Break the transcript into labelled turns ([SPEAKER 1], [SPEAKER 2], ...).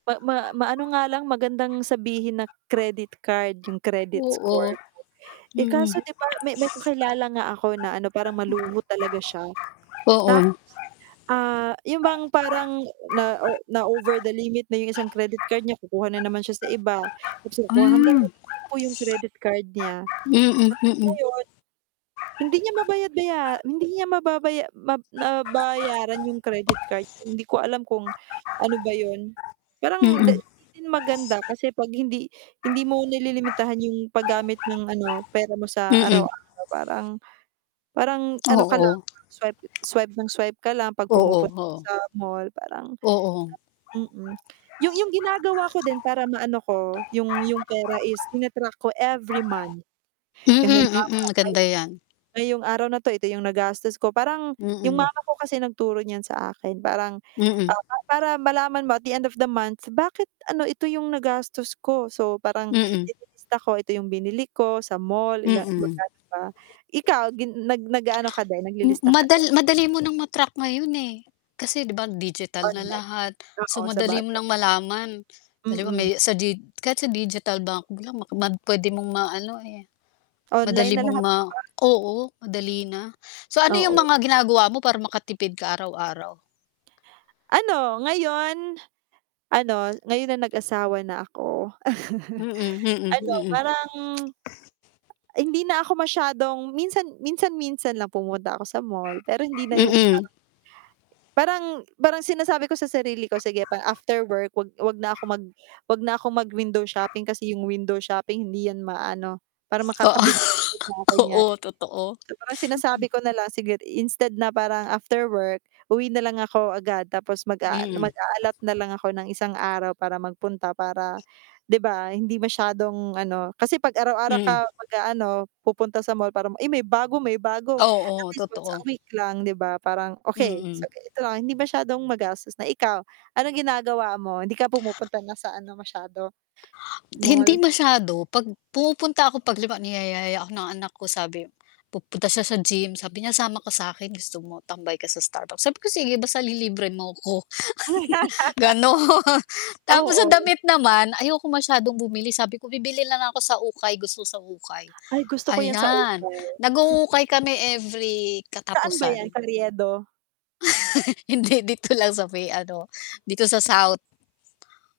[SPEAKER 1] Ma ma maano nga lang, magandang sabihin na, credit card, 'yong credit
[SPEAKER 2] Oo,
[SPEAKER 1] score mo. Eh,
[SPEAKER 2] mm.
[SPEAKER 1] kaso, 'di ba, may may kakilala nga ako na, ano, parang maluho talaga siya,
[SPEAKER 2] Oo.
[SPEAKER 1] tap ah, 'yong bang parang na o na-over the limit na 'yong isang credit card niya, kukuha na naman siya sa iba. Tapos kukuha hanggang
[SPEAKER 2] Hmm.
[SPEAKER 1] maging 10 'yong credit card niya. Tapos
[SPEAKER 2] Mm, mm.
[SPEAKER 1] ngayon, hindi niya mabayad-baya hindi niya mababaya mab nabayaran 'yong credit card, hindi ko alam kung ano ba 'yon. Parang 'di
[SPEAKER 2] Mm.
[SPEAKER 1] 'di din maganda kasi 'pag hindi hindi mo nililimitahan 'yong paggamit ng, ano, pera mo sa
[SPEAKER 2] Mm.
[SPEAKER 1] araw-araw parang, parang ano ka
[SPEAKER 2] Oo.
[SPEAKER 1] lang mag-swipe swipe nang swipe ka lang 'pag
[SPEAKER 2] Oo,
[SPEAKER 1] pumupunta ka
[SPEAKER 2] oo.
[SPEAKER 1] sa mall, parang
[SPEAKER 2] Oo.
[SPEAKER 1] hirap mm. 'Yong 'yong ginagawa ko din para maano ko, 'yong 'yong pera is tina-track ko every month.
[SPEAKER 2] Mm,
[SPEAKER 1] Halimbawa
[SPEAKER 2] mm, maganda
[SPEAKER 1] ngayong
[SPEAKER 2] 'yan.
[SPEAKER 1] ngayong araw na ito, ito 'yong nagastos ko. Parang, 'yong
[SPEAKER 2] Mm.
[SPEAKER 1] mama ko kasi nagturo niyan sa akin, parang,
[SPEAKER 2] Mm.
[SPEAKER 1] ah, pa para malaman mo at the end of the month, bakit, ano, ito 'yong nagastos ko. So parang,
[SPEAKER 2] Mm.
[SPEAKER 1] nililista ko, ito 'yong binili ko sa mall, ila
[SPEAKER 2] Mm.
[SPEAKER 1] magkano ba. Ikaw, gin nag nag-aano ka din,
[SPEAKER 2] M
[SPEAKER 1] naglilista ka
[SPEAKER 2] madal
[SPEAKER 1] din?
[SPEAKER 2] madali mo ng ma-track ngayon, eh, kasi, 'di ba, digital na
[SPEAKER 1] Online,
[SPEAKER 2] lahat, so
[SPEAKER 1] oo,
[SPEAKER 2] madali mo
[SPEAKER 1] sabagay.
[SPEAKER 2] nang malaman. Halimbawa, may
[SPEAKER 1] Mm.
[SPEAKER 2] sa dig kahit sa digital bank lang mad puwede mong maano, eh,
[SPEAKER 1] Online
[SPEAKER 2] madali
[SPEAKER 1] na
[SPEAKER 2] mong
[SPEAKER 1] lahat,
[SPEAKER 2] ma
[SPEAKER 1] 'di ba?
[SPEAKER 2] oo, madali na. So, ano 'yong
[SPEAKER 1] Oo.
[SPEAKER 2] mga ginagawa mo para makatipid ka araw-araw?
[SPEAKER 1] Ano, ngayon, ano, ngayon na nag-asawa na ako,
[SPEAKER 2] Mm, mm,
[SPEAKER 1] ano,
[SPEAKER 2] mm.
[SPEAKER 1] parang, hindi na ako masyadong minsan minsan-minsan lang pupunta ako sa mall. Pero, hindi na 'yong parang
[SPEAKER 2] Mm.
[SPEAKER 1] parang parang sinasabi ko sa sarili ko sige pa after work, huwag huwag na ako mag huwag na akong mag-window shopping, kasi 'yong window shopping hindi 'yan ma-ano, parang makakabili ulit na ako
[SPEAKER 2] Oo,
[SPEAKER 1] niyan.
[SPEAKER 2] oo, totoo.
[SPEAKER 1] So parang, sinasabi
[SPEAKER 2] Hmm.
[SPEAKER 1] ko na lang, sige instead na parang after work, uwi na lang ako agad, tapos mag-aal
[SPEAKER 2] Mm.
[SPEAKER 1] mag-a-allot na lang ako ng isang araw para magpunta. Para, 'di ba, hindi masyadong ano, kasi 'pag araw-araw
[SPEAKER 2] Mm.
[SPEAKER 1] ka mag-aano, pupunta sa mall para ma “Ay, may bago, may bago.” At
[SPEAKER 2] Oo,
[SPEAKER 1] least, once a
[SPEAKER 2] totoo.
[SPEAKER 1] week lang, 'di ba. Parang, okay, so
[SPEAKER 2] Mm.
[SPEAKER 1] ganito lang, hindi masyadong magastos na ikaw, anong ginagawa mo, hindi ka pumupunta na sa ano masyado,
[SPEAKER 2] Hindi
[SPEAKER 1] mall?
[SPEAKER 2] masyado. 'Pag pumupunta ako, 'pag halimbawa niyaya ako ng anak ko sabi, pupunta siya sa gym sabi niya, "Sama ka sa'kin, gusto mo tambay ka sa Starbucks," sabi ko, "Sige, basta lilibre mo ako," gano'n. Tapos sa
[SPEAKER 1] Oo.
[SPEAKER 2] damit naman, ayokong masyadong bumili, sabi ko, "Bibili na lang ako sa ukay, gusto ko sa ukay."
[SPEAKER 1] Ay, gusto ko 'yan, sa
[SPEAKER 2] Ayan,
[SPEAKER 1] ukay. Sa
[SPEAKER 2] nag-uukay kami every
[SPEAKER 1] saan ba 'yan,
[SPEAKER 2] katapusan.
[SPEAKER 1] Carriedo?
[SPEAKER 2] Hindi, dito lang sa may ano, dito sa south.